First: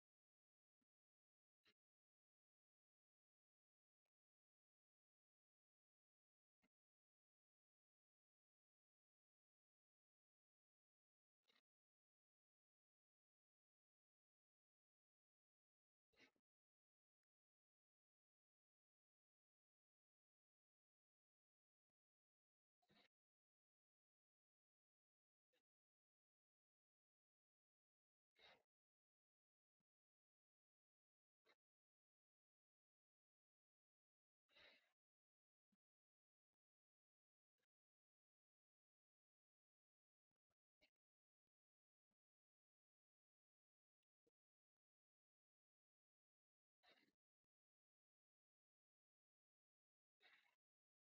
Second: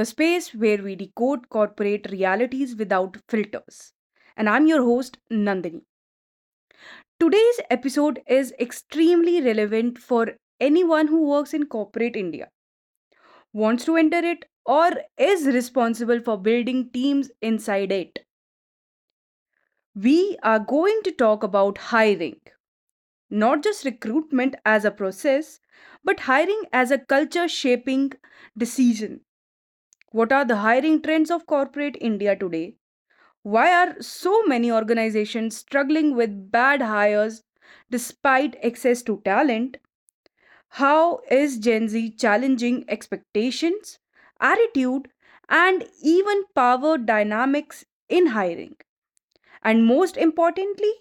the space where we decode corporate realities without filters. And I'm your host, Nandini. Today's episode is extremely relevant for anyone who works in corporate India, wants to enter it, or is responsible for building teams inside it. We are going to talk about hiring, not just recruitment as a process, but hiring as a culture shaping decision. What are the hiring trends of corporate India today? Why are so many organizations struggling with bad hires despite access to talent? How is Gen Z challenging expectations, attitude, and even power dynamics in hiring? And most importantly,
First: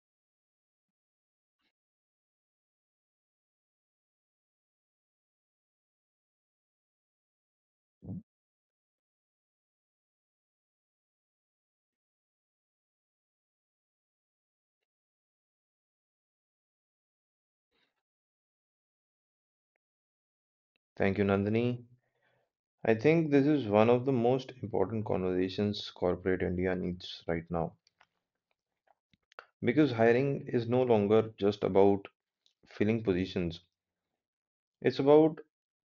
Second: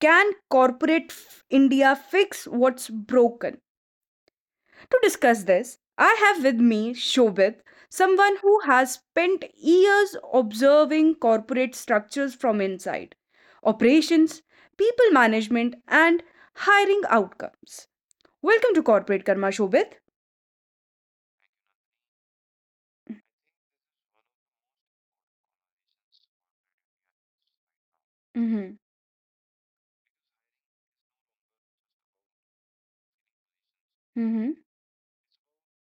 can corporate India fix what's broken? To discuss this, I have with me Shobit, someone who has spent years observing corporate structures from inside, operations, people management, and hiring outcomes. Welcome to Corporate Karma, Shobit. Thank you, Nandini. I think this is one of the most important conversations corporate India needs right now Mm-hmm. because hiring is no longer just about filling positions, Mm-hmm. it's about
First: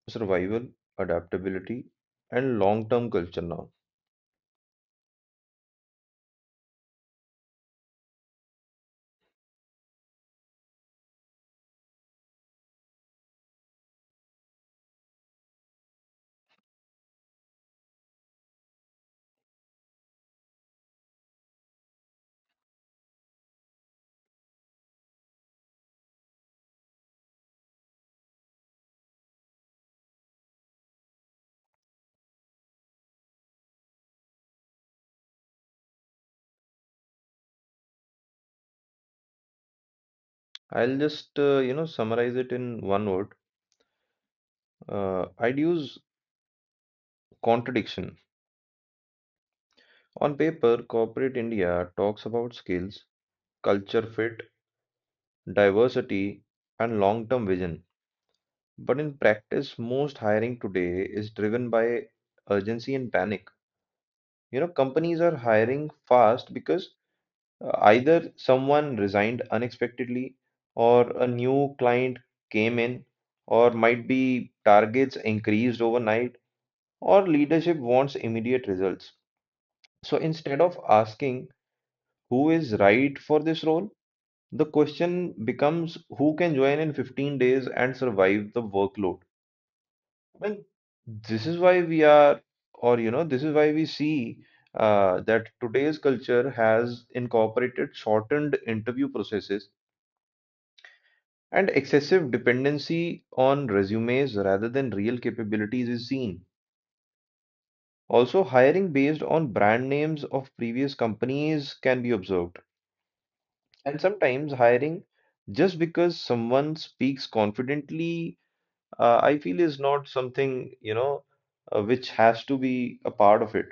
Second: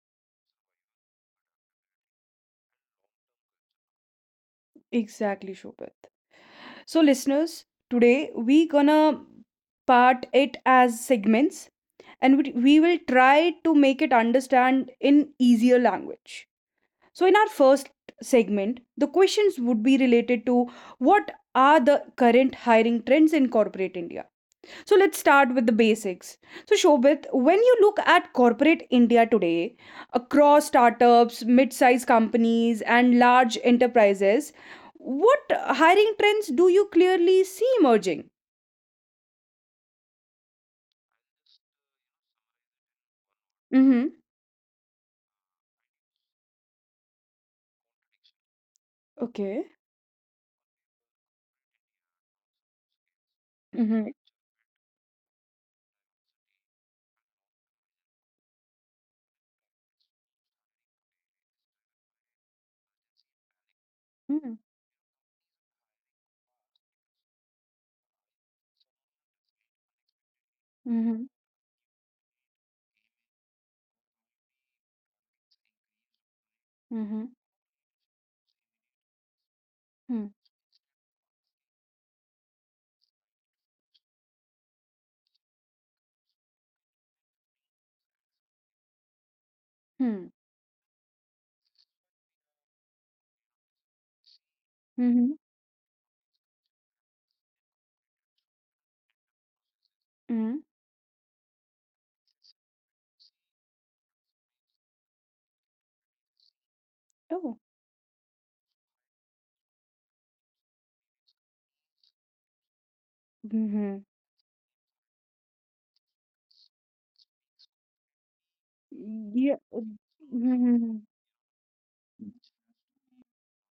survival, adaptability, and long-term culture now. Exactly, Shobit. So, listeners, today we gonna part it as segments, and we will try to make it understand in easier language. So, in our first segment, the questions would be related to what are the current hiring trends in corporate India. So, let's start with the basics. So, Shobit, when you look at corporate India today, across startups, mid sized companies, and large enterprises, what hiring trends do you clearly see emerging? I'll just, summarize it in one word. Mm-hmm. I'd use contradiction. Okay. On paper, corporate India talks about skills, culture Mm-hmm. fit, diversity, and long-term vision. But in practice, most hiring today is driven by urgency and panic. Mm-hmm. You know, companies are hiring fast because either someone resigned unexpectedly, or Mm-hmm. a new client came in, or might be targets increased overnight, Mm-hmm. or leadership wants immediate results. So Mm-hmm. instead of asking who is right for this role, the question becomes who can join in 15 days and survive the workload. Well, this is why we are, this is why we see Mm-hmm. that today's culture has incorporated shortened interview processes Mm-hmm. and excessive dependency on resumes rather than real capabilities is seen. Also, hiring based on brand names of previous companies can be observed. And Oh. sometimes hiring just because someone speaks confidently, I Yeah. feel is not something, Mhm. Which has to be a part of it.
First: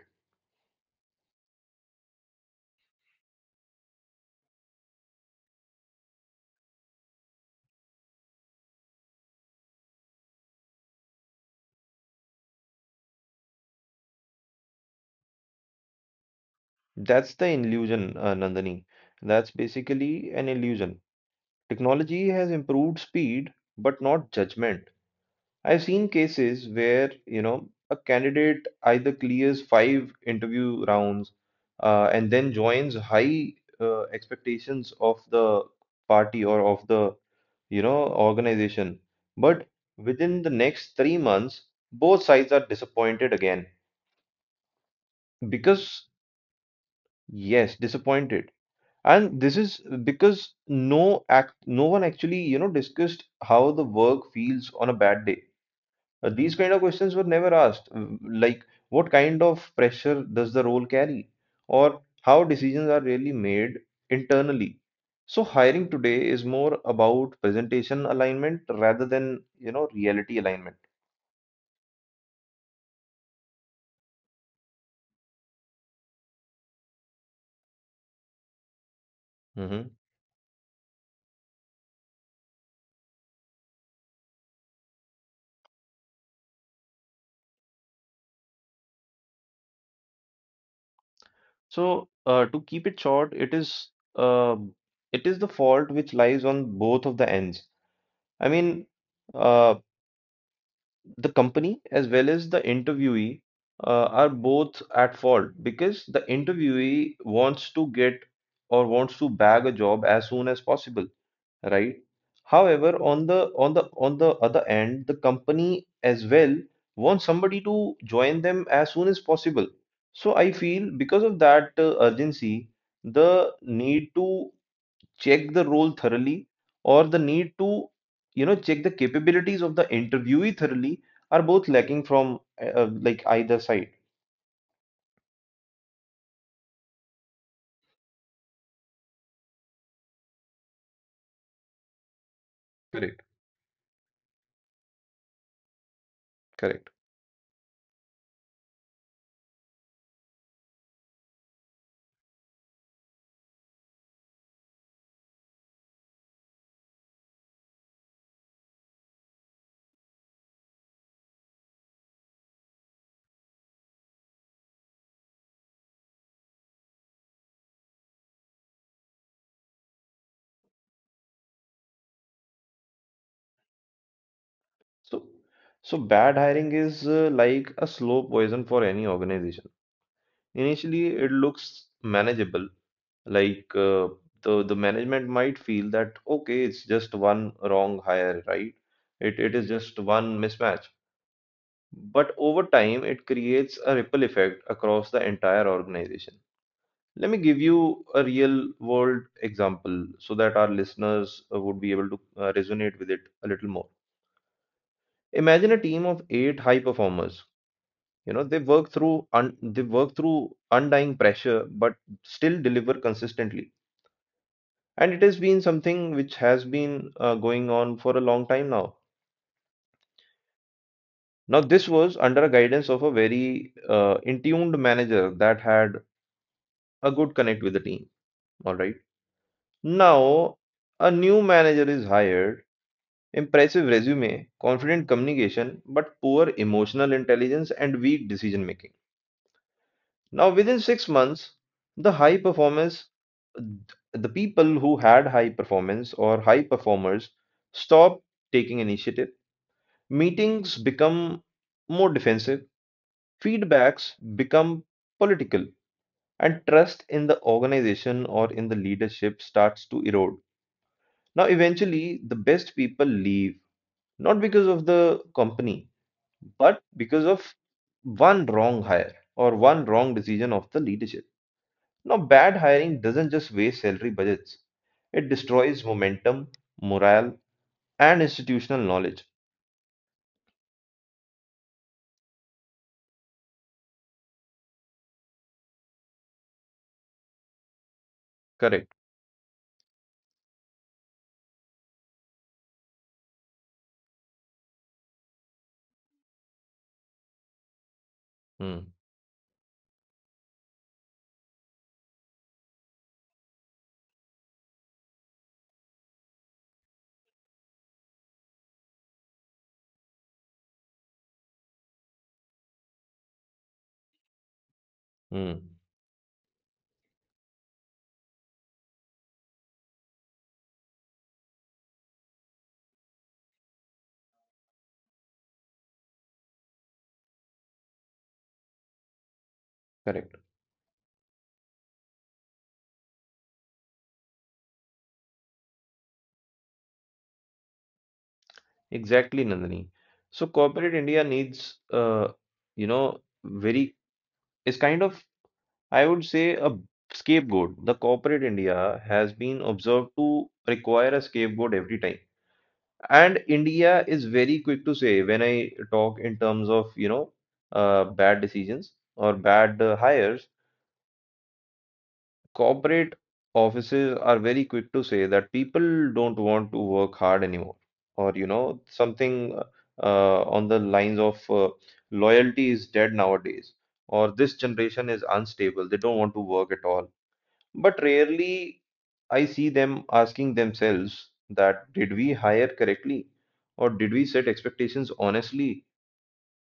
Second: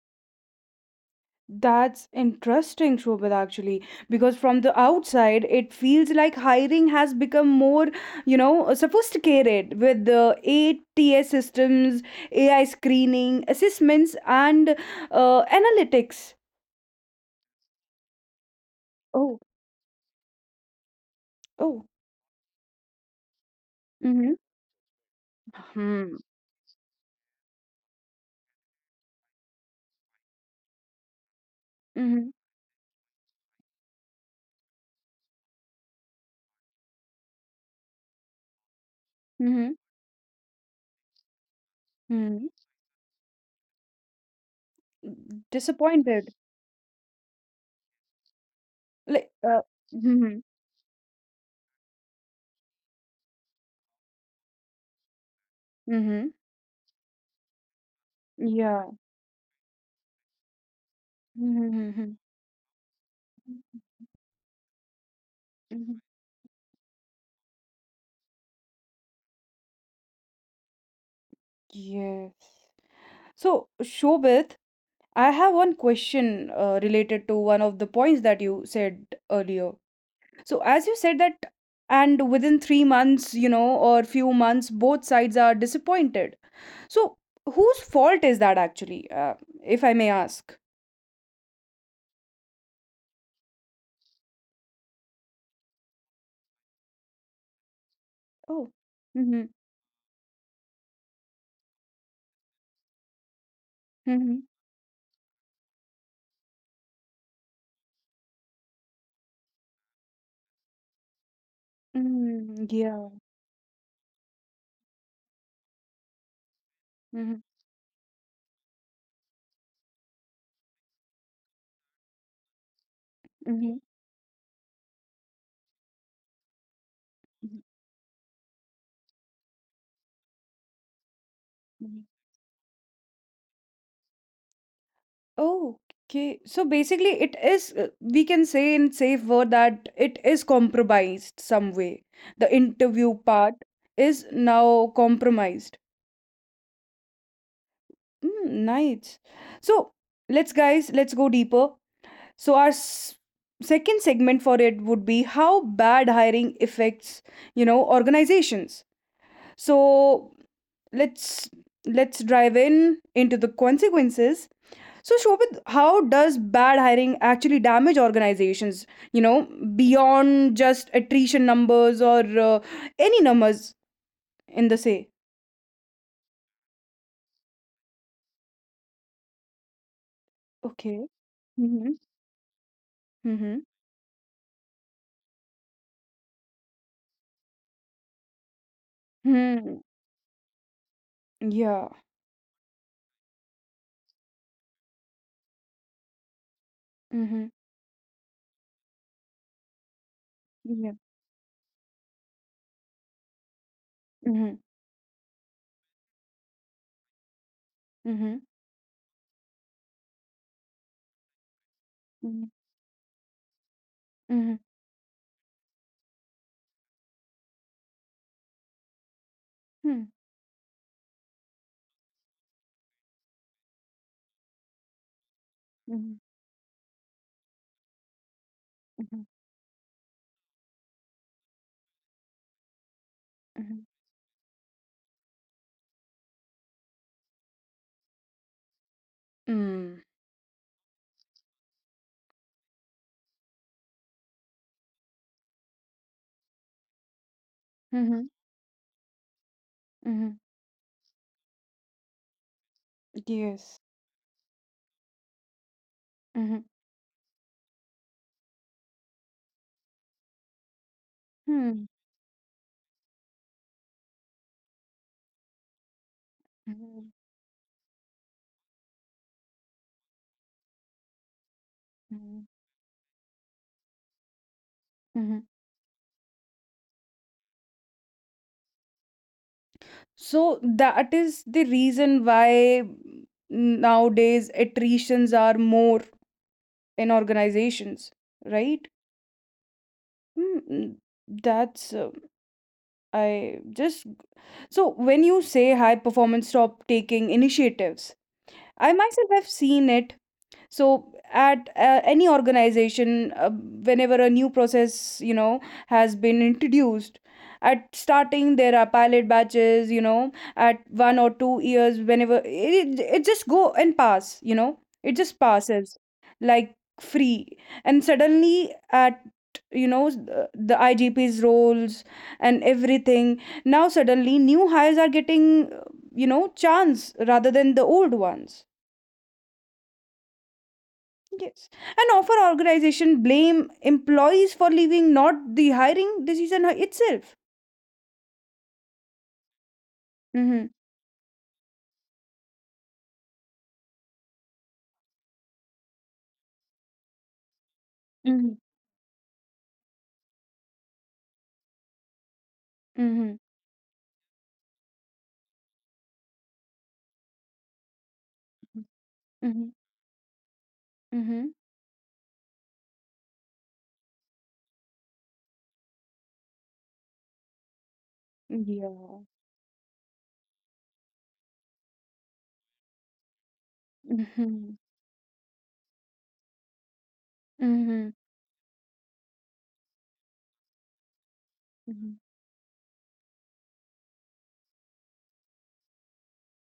That's interesting, Shobhit, actually, because from the outside, it feels like hiring has become more, sophisticated with the ATS systems, AI screening, assessments, and analytics. That's the illusion, Nandini. Oh, That's basically an illusion. oh. Technology has improved speed, but not Mm-hmm. judgment. I've seen Hmm. cases where, you know, a candidate either clears five interview rounds Mm-hmm. and then joins high expectations of the party or of the, you know, organization. But Mm-hmm. within the next 3 months, both Mm-hmm. sides are disappointed again. Because, Disappointed. yes, disappointed. Like, And this is mm-hmm. because no one actually, you know, discussed how the work feels on a bad day. Mm-hmm. These kind of questions were never asked, like Yeah. what kind of pressure does the role carry, or Mm-hmm. how decisions are really made internally. So hiring Mm-hmm. today is more about presentation alignment rather than, you know, reality alignment. Yes. So, Shobit, I have one question, related to one of the points that you said earlier. Mhm. So, as you said that, and within 3 months, or few months, both sides are disappointed. So, whose fault is that actually, if I may ask? So, to keep it short, uh, it is the fault which lies on both of the ends. I Oh, mean, mm-hmm, uh, the company as well as the interviewee are mm-hmm, both at fault because the interviewee wants to get or wants to bag a job as soon as possible, right? mm-hmm, However, yeah, on the other end, the company as well wants mm-hmm, somebody to join them as soon as possible. So I feel because of that urgency, the mm-hmm. need to check the role thoroughly or the need to, you know, check the capabilities of the interviewee thoroughly are both lacking from like either side. Okay. So basically, it is, we can say in safe word that it is compromised some way. The interview Correct, part is now compromised. correct. Mm, nice. So guys, let's go deeper. So our s second segment for it would be how bad hiring affects, organizations. So let's let's drive in into the consequences. So, Shobit, how does bad hiring actually damage organizations, you know, beyond just attrition numbers or any numbers in the say? So so bad hiring is, like a slow poison for any organization. Initially, Okay. it looks Mm-hmm. manageable, Mm-hmm. like the management might feel that okay, it's just one wrong hire, right? It is Hmm. just one mismatch. Yeah. But over time, it creates a ripple effect across the entire organization. Let me Mm-hmm. give you a real world example so that our Yeah. listeners would be able to resonate with it a little more. Mm-hmm. Imagine a team of eight high performers. You Mm-hmm. know, they work through undying pressure, but Mm-hmm. still deliver consistently. Mm-hmm. And it has been something which has been, going on for a long time now. Now, this was under a guidance of a very in-tuned manager that had Mm-hmm. a good connect with the team. All right. Mm-hmm. Now, a new manager is hired, impressive resume, confident communication, but poor emotional intelligence and weak decision making. Mm-hmm. Now, within 6 months, the high performance, the people who had high performance or high performers stop taking initiative. Mm-hmm. Meetings become more defensive, Yes. feedbacks become political, Mm-hmm. and trust in the organization or in the leadership starts to erode. Now, Mm-hmm. eventually, the best people leave, not because of the company, but because of one wrong hire or one wrong decision of the leadership. Now, Mm-hmm. bad hiring doesn't just waste salary budgets, it destroys momentum, morale, and institutional knowledge. So that is the reason why nowadays attritions are more in organizations, right? Correct. Hmm, that's, I just so when you say high performance stop taking initiatives, I Hmm. myself have seen it. So at any organization, whenever a new process, has been introduced, at starting there are pilot batches, at 1 or 2 years, whenever it just go and pass, it just Hmm. passes like free. And suddenly at, the igp's roles and everything, now suddenly new hires are getting chance rather than the old ones. Correct. Yes. And offer organization blame employees for leaving, not the hiring decision itself. Exactly, Nandini. So, Mm-hmm. corporate India needs, you know, very, is kind of I would say a scapegoat. The corporate Hmm. India has been observed to require a scapegoat every time. Mm-hmm. And India is very quick to say when I talk in terms of, bad decisions or Mm-hmm. bad hires, Mm-hmm. corporate offices are very quick to say that people don't want to work hard anymore. Or, you know, Yeah. something on the lines of loyalty is dead nowadays, or this Mm-hmm. generation is unstable, they don't want to work at all, but Mm-hmm. rarely I see them asking themselves that Hmm. did we hire correctly or did we set expectations honestly?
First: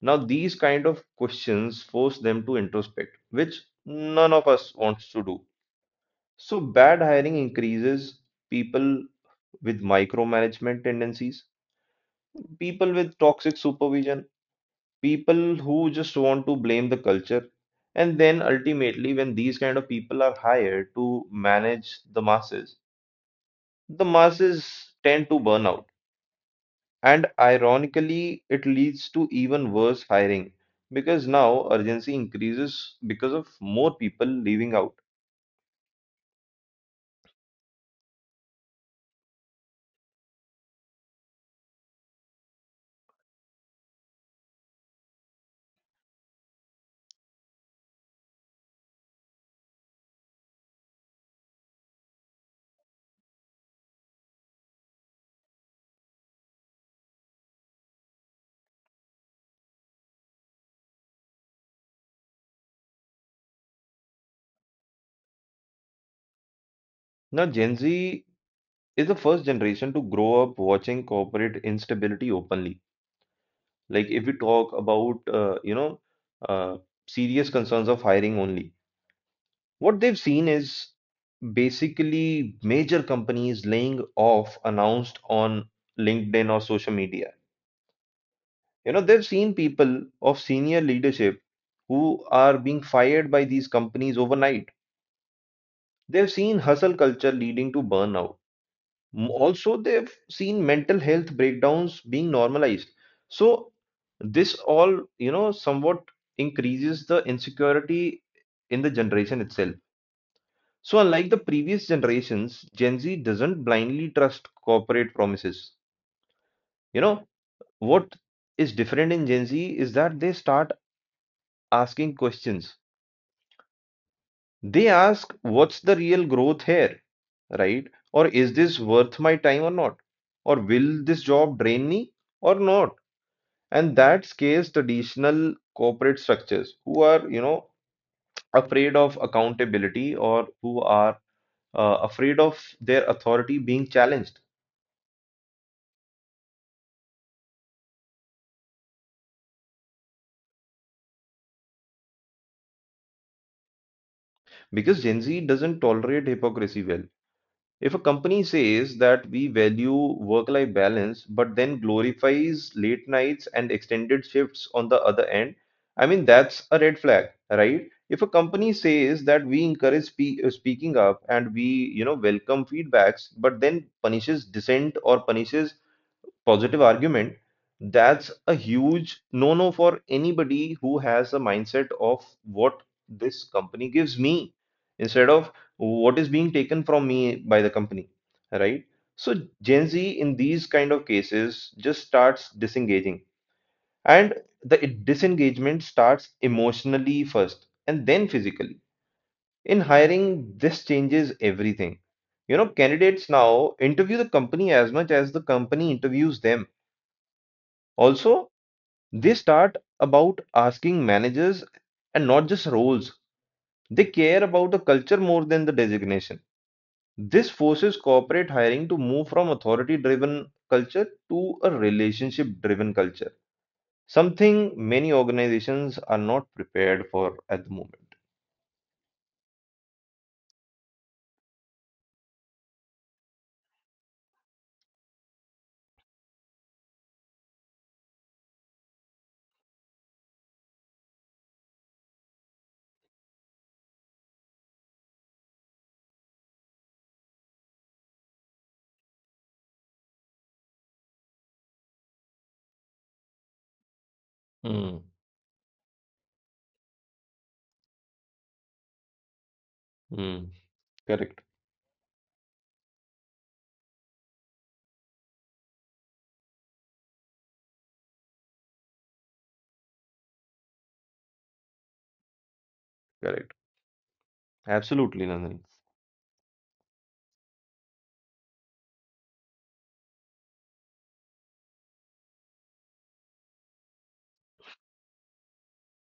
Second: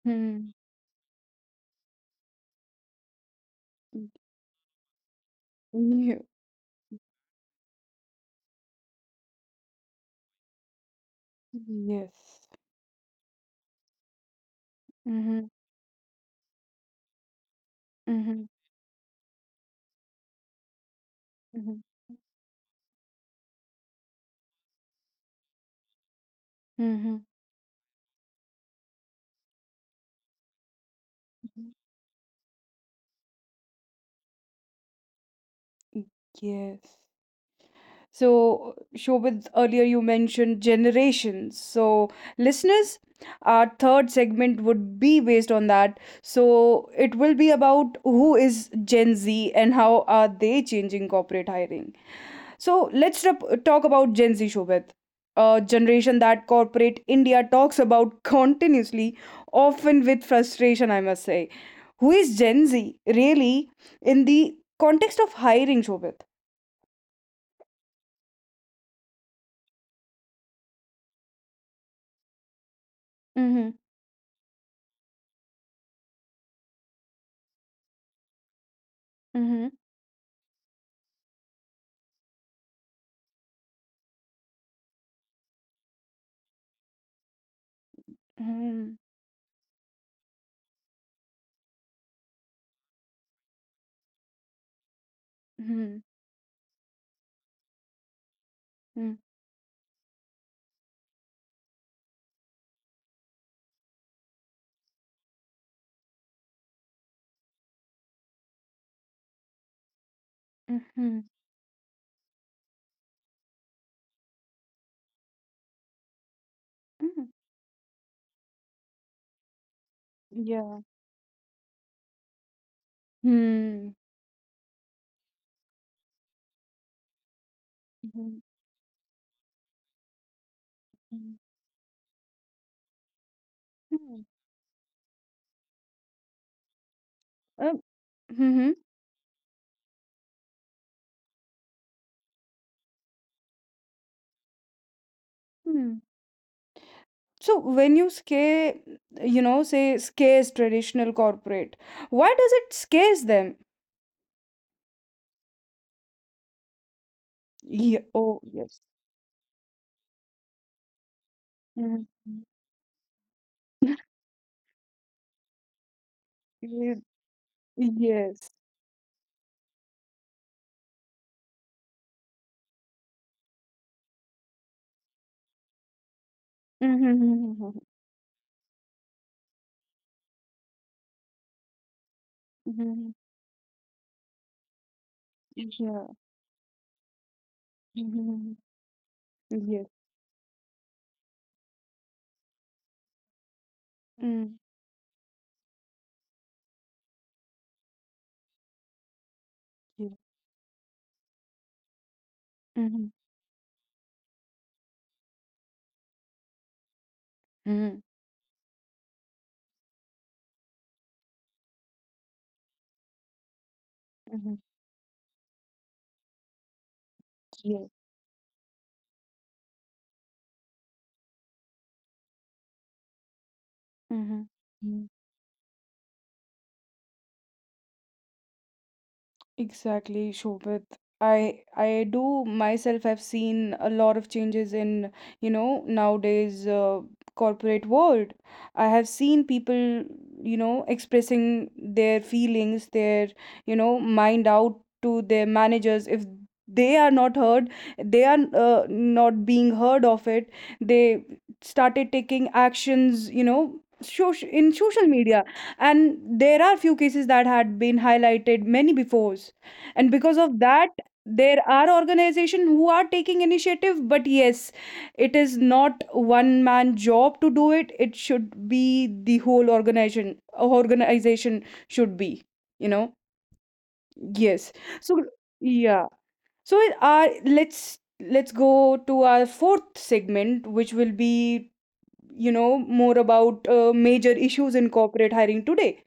Now, these kind of questions force them to introspect, which none of us wants to do. Mm-hmm. Yeah. So, bad hiring increases people with micromanagement tendencies, Yes. people with toxic supervision, Mm-hmm. people who just want to blame the culture. And then Mm-hmm. ultimately, when these kind of people are hired to Mm-hmm. manage the masses, the masses tend to burn out, Hmm. and ironically, it leads to even worse hiring because now urgency increases because of more people leaving out. Yes. So, Shobit, earlier you mentioned generations. So, listeners, our third segment would be based on that. So, it will be about who is Gen Z and how are they changing corporate hiring. So, let's talk about Gen Z, Shobit, a generation that corporate India talks about continuously, often with frustration, I must say. Who is Gen Z really in the context of hiring, Shobit? Now, Gen Z is the first generation to grow up watching corporate instability openly. Mm-hmm. Like, if we talk about, uh, serious concerns of hiring only, what they've seen is basically major companies laying off announced on LinkedIn or social media. Mm-hmm. You know, they've seen people of senior leadership who are being fired by these companies overnight. Mhm, They've seen hustle culture leading to burnout. mm, Also, they've seen mental health breakdowns being normalized. So, this all, you know, somewhat increases the insecurity in the generation itself. So, mhm, unlike the previous generations, Gen Z doesn't blindly trust corporate promises. You mm. know, what is different in Gen Z is that they start Yeah. asking questions. Hmm. They ask, what's the real growth here, right? Or Mhm, is this worth my time or not? Or will this mm. job drain me or not? And Hmm. that scares traditional corporate structures who are, you know, Um, mhm, afraid of accountability or who are afraid of their authority being challenged. hmm. So when you scare, say scares traditional corporate, why does it scares them? Because Gen Z doesn't tolerate hypocrisy well. If a Yeah. Oh, company yes. says that we value work life balance, but then Hmm. glorifies late nights and extended shifts on the other end, I mean, that's a Yeah. red flag, right? If a Yes. company says that we encourage speaking up and we, you know, welcome feedbacks, but then punishes dissent or punishes positive argument, Mm-hmm. that's a huge no no for anybody who has a mindset of what Mm-hmm. this company gives me instead of Yeah. what is being taken from me by the company, Mhm. right? So, Yes. Gen Z in these kind of cases just starts disengaging, and Mm-hmm. the disengagement starts emotionally first and then physically. In Yeah. hiring, this changes everything. You know, Hmm. candidates now interview the company as much as the company interviews them. Hmm. Also, they start about asking managers and not just roles. They care Mhm. about the culture more than the designation. This Yes. forces corporate hiring to move from authority driven culture to a relationship driven culture, Mm-hmm. something Mhm. many organizations are not prepared for at the moment. Exactly, Shobit. I do myself have seen a lot of changes in, nowadays corporate world. I have seen people, expressing their feelings, their, mind out to their managers. If they are not heard, they are not being heard of it. They started taking actions, social in Hmm. social media, and there are few cases that had been highlighted many before, and because Hmm. of that Correct. there are organizations who are taking initiative. But yes, it is not one man job to do it, it should be the whole organization should be, you know Correct. yes. So, Absolutely, Nandan. yeah. So, let's go to our fourth segment, which will be, more about major issues in corporate hiring today.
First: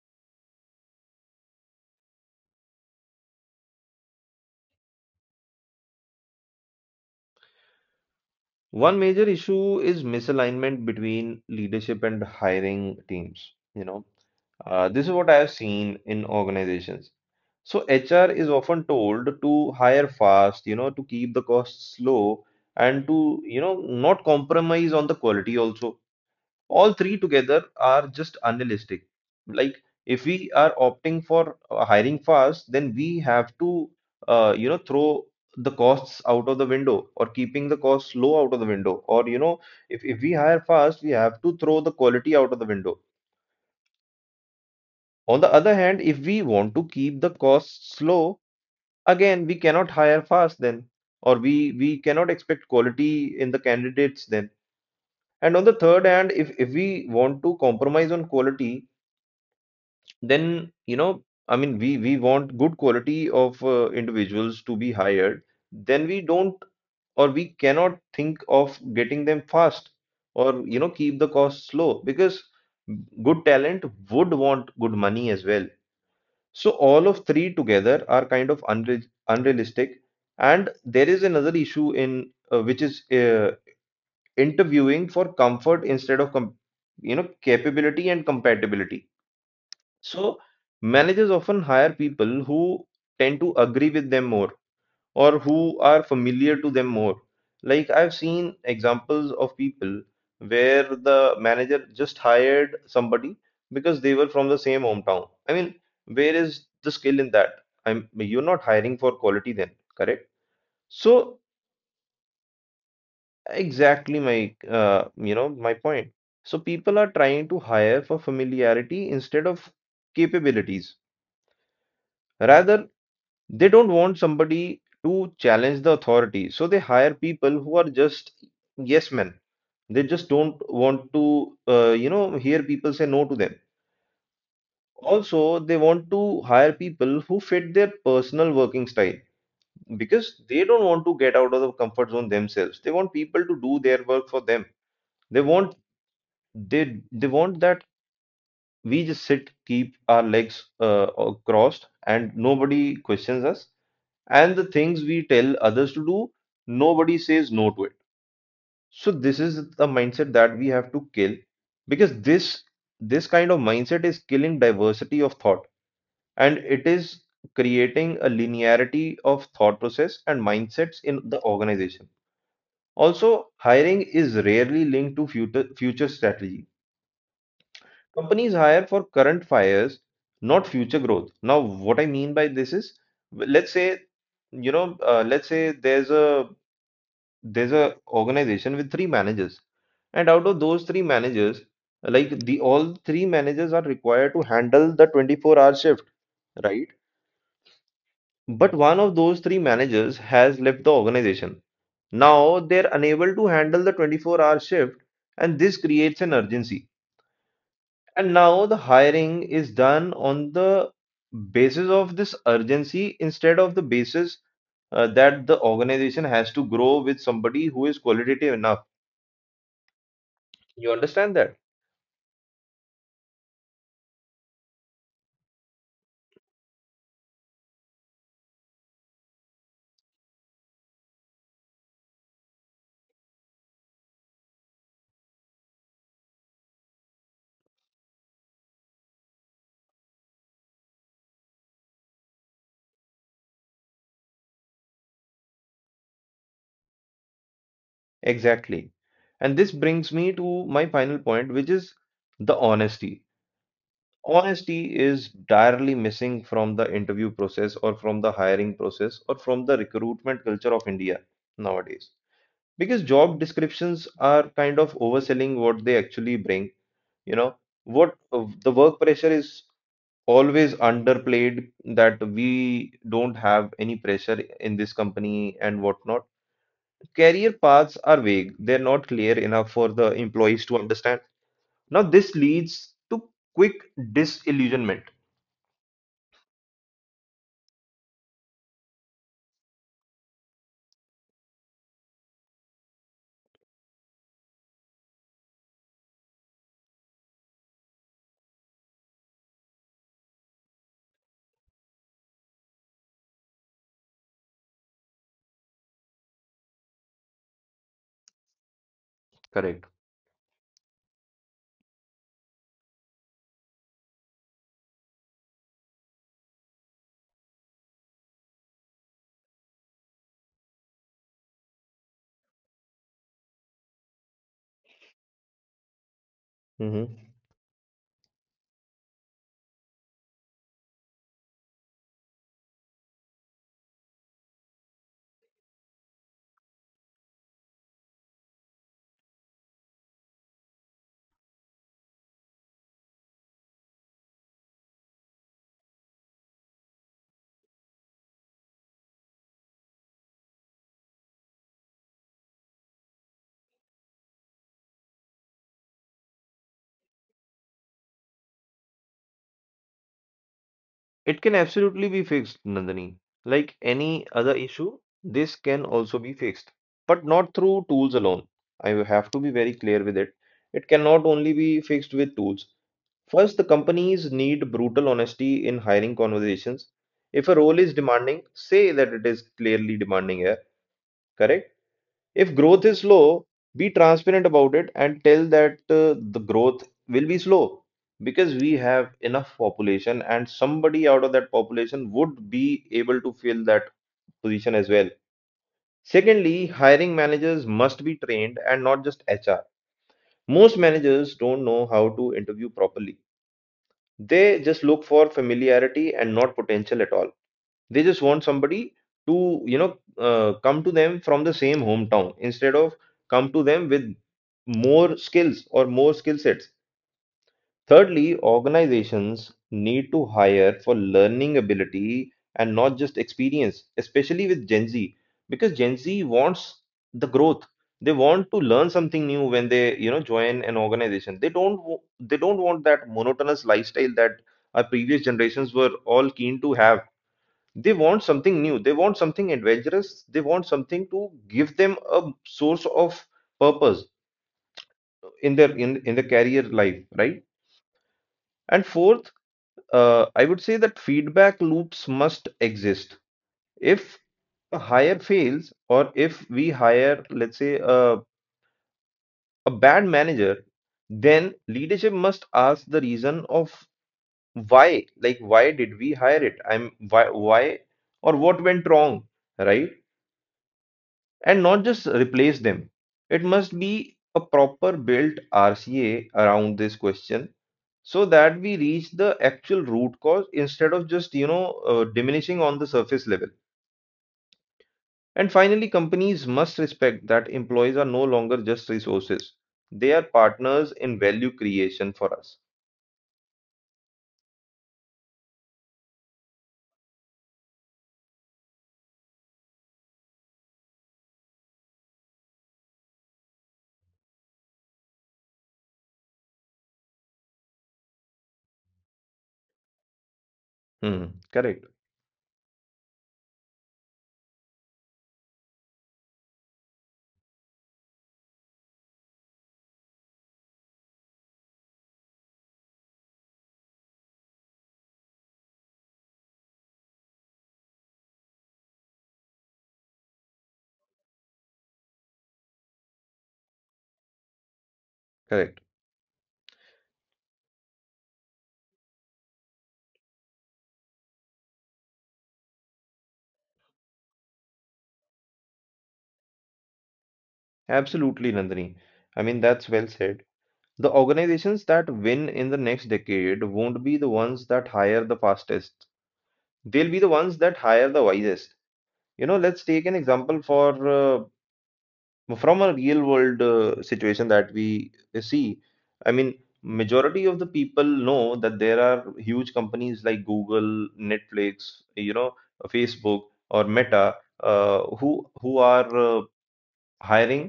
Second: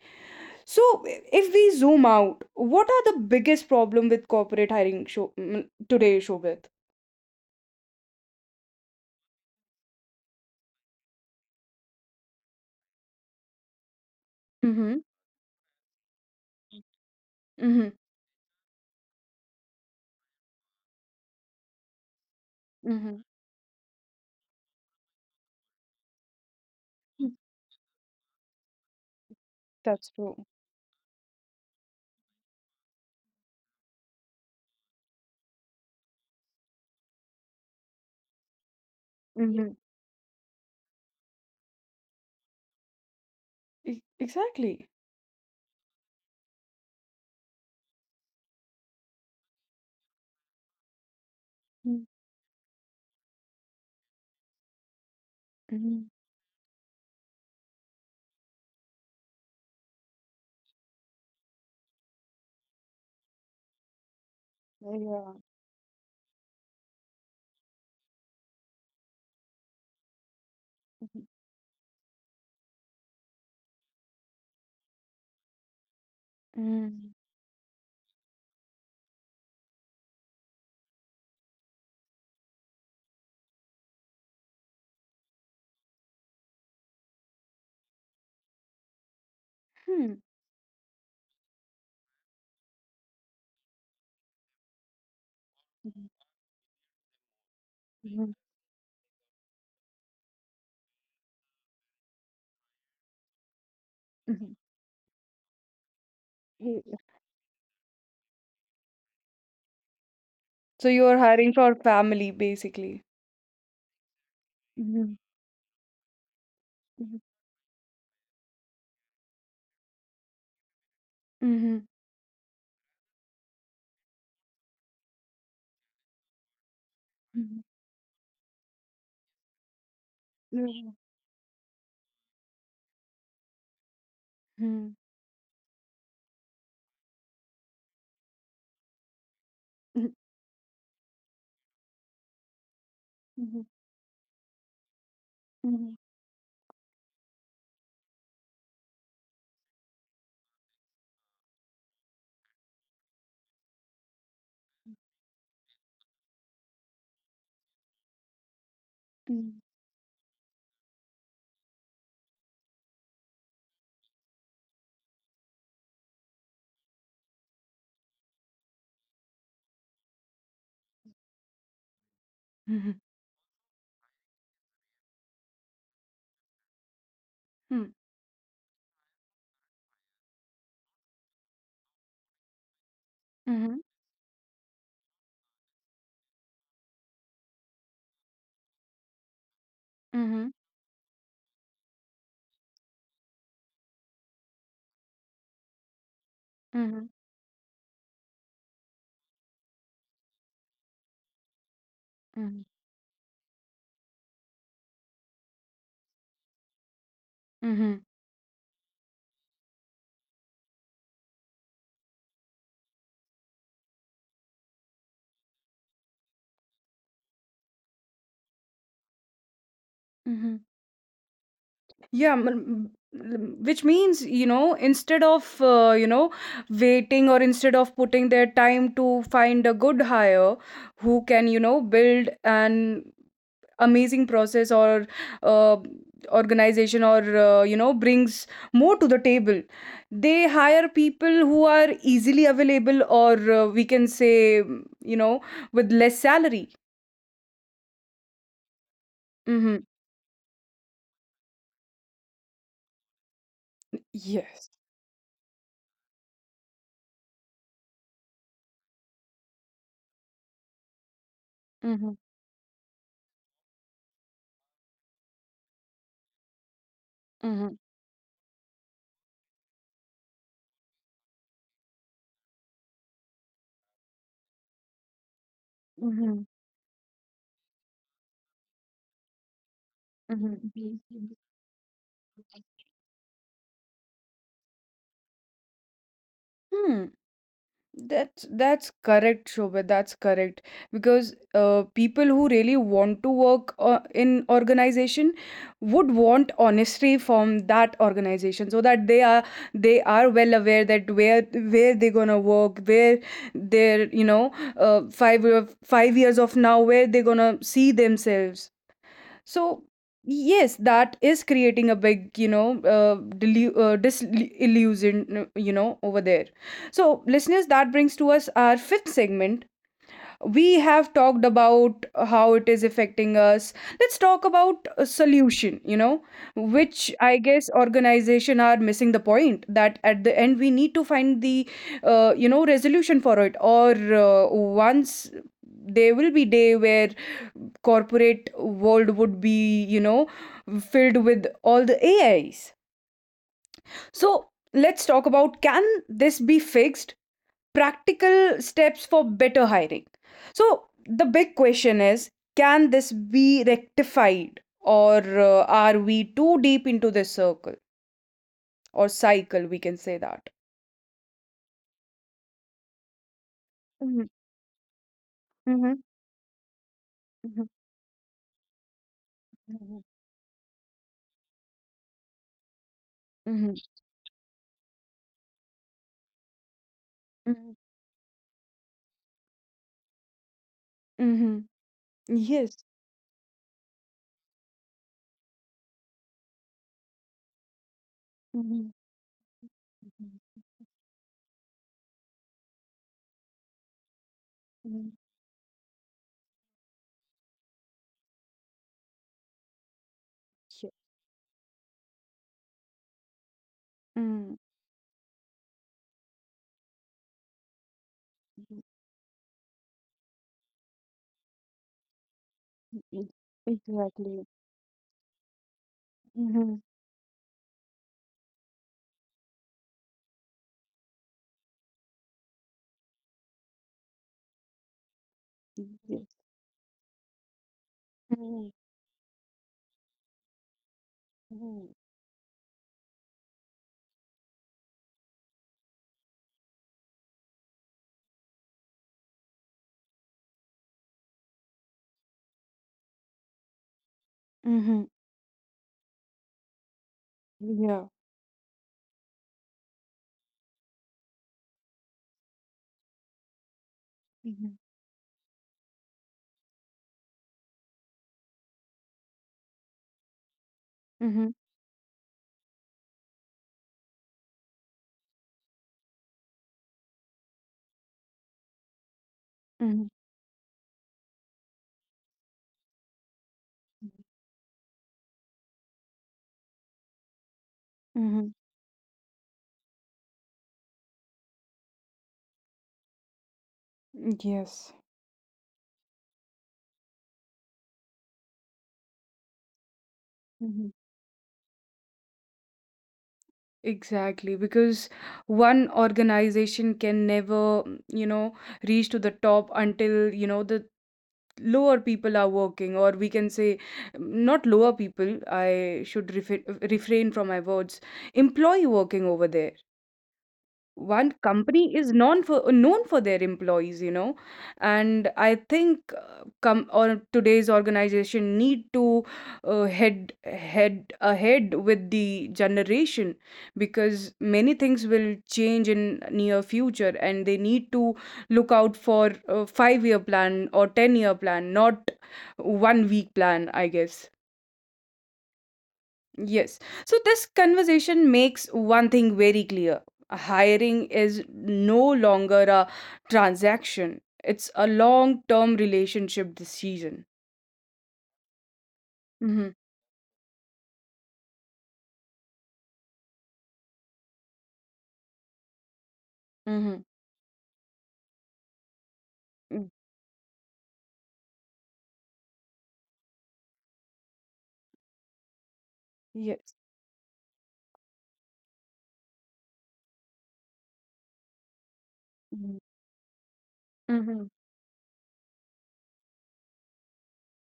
So, if we zoom out, what are the biggest problem with corporate hiring today, Shobit? One major issue is misalignment between leadership and hiring teams. You know, Mm-hmm. this is what I have seen in organizations. So Mm-hmm. HR is often told to hire fast, you know, to keep the costs low and Mm-hmm. to, you know, not compromise on the quality also. All three together are just unrealistic. Like That's if true. we are opting for hiring fast, then we have to, throw the costs out of the window or keeping the costs low out of the window. Or, you know, Mm-hmm. If we hire fast, we have to throw the quality out of the window. Exactly. On the other hand, if we want to keep the costs low, again, we cannot hire fast then, or we cannot expect quality in the candidates then. And on the third Mm-hmm. hand, if we want to compromise on quality, then you know, I mean, we want good quality of individuals to be Yeah. hired, then we don't or we cannot think of getting them fast or you know keep Mm-hmm. the costs low because good talent would want good money as well. So all Hmm. of three together are kind of unrealistic. And there is another issue in which is interviewing for comfort instead of com you know capability and compatibility. So managers often hire people who tend to agree with them more or who are familiar to them more. Like I've Mm-hmm. seen examples of people where the manager just hired somebody because they were from Mm-hmm. the same hometown. I mean, where is the Yeah. skill in that? I'm you're not hiring for quality then, correct? So you're So hiring for family, basically. exactly my, Mm-hmm. My point. So people are Mm-hmm. trying to hire for familiarity instead of capabilities. Hmm. Mm-hmm. Rather, they don't want somebody to challenge the authority, so they hire people Mm-hmm. who are just yes men. They just don't Yeah. want to, hear people say no to them. Hmm. Also, they want to hire people who fit their personal working style Mhm, because they don't want to get out of the comfort zone themselves. They want people to mhm, do their work for them. They want mhm, they want that we just sit, keep our legs crossed, and nobody questions us. And the things we tell others to do, nobody says no to it. So this is mhm. the mindset that we have to kill because this kind of mindset is killing diversity of thought and it is creating a linearity of thought process and mindsets in the organization. Also, hiring is rarely linked to future strategy. Mhm. Companies hire for current fires, not future growth. Now, what I mean by this is, let's Mhm, say let's say there's a organization with three managers, and out mhm, of those three managers, the all three managers are required to handle the 24-hour hour shift, right? mhm, But one of those three managers has left the organization, now mhm, they're unable to handle the 24-hour hour shift, and this creates an urgency. mhm, And now the hiring is done on the basis of this urgency instead of the basis that the organization has to grow with somebody who is qualitative enough. mhm. You understand that? Yeah, which means, instead of, waiting or instead of putting their time to find a good hire who can, build an amazing process or uh, organization, or, brings more to the table, they hire people who are easily available, or we can say, mm, with less salary. Exactly. And this Mm-hmm. brings me to my final point, which is the honesty. Yes. Honesty is direly missing from the interview process or from the hiring process or from the recruitment culture of India nowadays. Because job descriptions are kind of overselling what they actually bring, you know, what the work pressure is always underplayed, that we don't have any pressure in this company and whatnot. Career paths are vague, they're not clear enough for the employees to understand. Now, this leads to quick disillusionment. That's correct, Shobha. That's correct because people who really want to work in organization would want honesty from that organization, so that they are well aware that where they're gonna work, where their 5 years of now, where they're gonna see themselves. So Correct. yes, that is creating a big, disillusion, over there. So listeners, that brings to us our fifth segment. We have talked about how it is affecting us. Let's talk about a solution, which Hmm. I guess organization are missing the point that at the end we need to find the, resolution for it. Or once there will be day where corporate world would be, filled with all the ais. So let's talk about: can this be fixed? Practical steps for better hiring. So, the big question is, can this be rectified, or are we too deep into this circle or cycle? We can say that. It can absolutely be fixed, Nandini. Like any Mm-hmm. other issue, this can Mm-hmm. also be fixed, but not Mm-hmm. through tools alone. I have to be very Mm-hmm. clear with it. It cannot only be fixed with tools. First, the Mm-hmm. companies need brutal honesty in hiring conversations. If a Mm-hmm. role is demanding, say that it is clearly demanding here, Mm-hmm. correct? If Yes. growth is slow, be transparent about it and tell that the growth will be slow because we Mm-hmm. have enough population and somebody out of that population would be able to fill that position as Mm-hmm. well. Secondly, hiring managers must be trained and not just HR. Most Sure. managers don't know how to interview properly. Mm. They just look for familiarity and not potential at all. They just want Mhm, somebody to, come to them from the same hometown instead of mhm. come to them with Exactly. more skills or more skill sets. Mm-hmm. Thirdly, organizations need to hire for learning ability and not just experience, especially with Gen Z, because Gen Z Yes. wants the growth. They want to Mm-hmm. learn something new when they, join an organization. Mm-hmm. They don't want that monotonous lifestyle that our previous generations were all keen to have. They want something new, they want something adventurous, they want something to give them a source of purpose Mm-hmm. in in their career life, right? Yeah. And fourth, I would say that feedback loops must exist. If Mm-hmm. a hire fails, or if we hire, let's say, a bad manager, Mm-hmm. then leadership must ask the reason of why. Like, why did we hire it I'm why Or what went wrong, right? Mm-hmm. And not just replace them. It must be Mm-hmm. a proper built RCA around this question so that we reach the actual root cause instead of just, diminishing on the surface level. Mm-hmm. Yes. And finally, companies must respect that employees are no longer just resources. They are Mhm. partners in value creation for us. Exactly, because one organization can never, mm, reach to the top until, the lower people are working, or we can say, mm, not lower people, I should refrain from my words, employee working over there. One Hmm, correct, company is known for their employees, and I think come or today's organization need to head head ahead with the generation, because many things will change in near future and they need to look out for a 5-year plan or 10-year plan, not one week plan, I guess. correct. Yes. So this conversation makes one thing very clear. Hiring is no longer a transaction. It's a long-term relationship decision. Absolutely, Nandini. I mean, Mm-hmm. that's well said. The organizations that win in the next decade won't be the ones that hire the fastest. Mm-hmm. They'll be the ones that hire the wisest. You know, let's Mm, take an example for from a real world situation that we see. I mean, yes. majority of the people know that there are huge companies like Google, Netflix, you know, Mm-hmm. Facebook or Meta, Mm-hmm. who are hiring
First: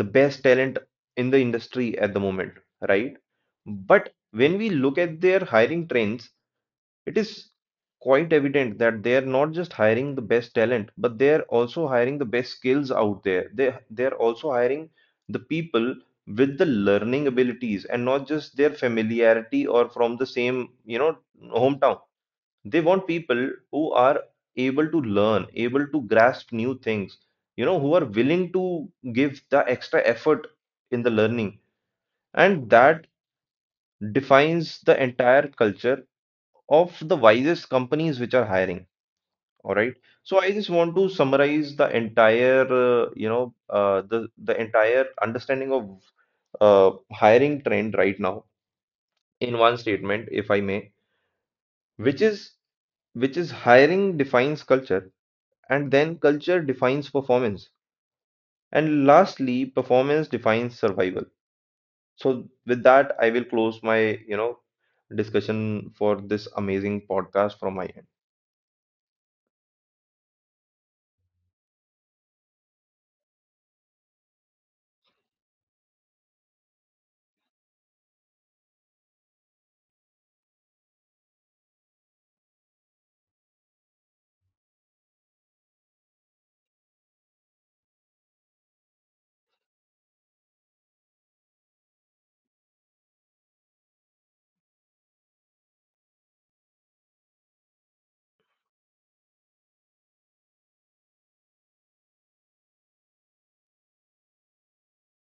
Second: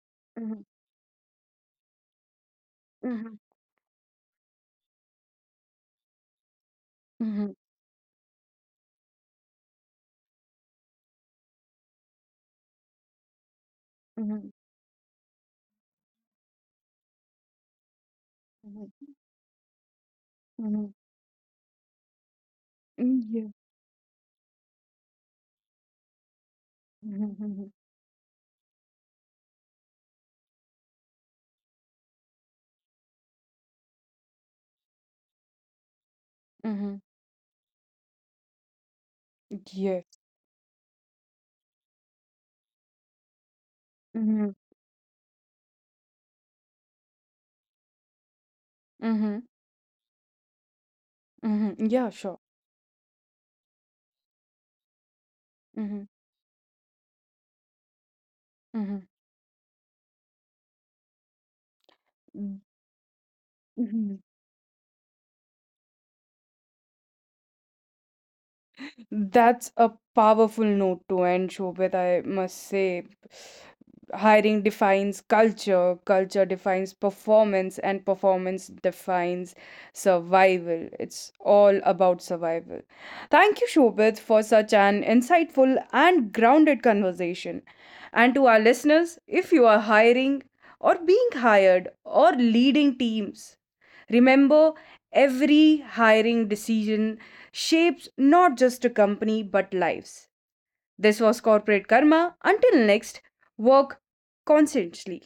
the best talent in the industry at the moment, right? Mm-hmm. But when we look at their hiring trends, it is Mm-hmm. quite evident that they are not just hiring the best talent, but they are also hiring the best skills out there. They are Mm-hmm. also hiring the people with the learning abilities and not just their familiarity or from the same, Mm-hmm. you know, hometown. They want Mm, yeah. people who are able to learn, able to grasp new things, you Mm-hmm. know, who are willing to give the extra effort in the learning. And that defines the entire culture Mm-hmm. of the wisest companies which are hiring. All right. Yes. So I just want to summarize the entire, the Mm-hmm. Entire understanding of hiring trend right now Mm-hmm. in one statement, if I may, Mm-hmm. Yeah, which sure. is hiring defines culture, and Mm-hmm. then culture defines performance, Mm-hmm. and lastly performance defines survival. So with that, I will close my, Mm. you know, discussion for this amazing podcast from my end. That's a powerful note to end, Shobhit, I must say. Hiring defines culture, culture defines performance, and performance defines survival. It's all about survival. Thank you, Shobhit, for such an insightful and grounded conversation. And to our listeners, if you are hiring or being hired or leading teams, remember every hiring decision shapes not just a company but lives. This was Corporate Karma. Until next, work constantly.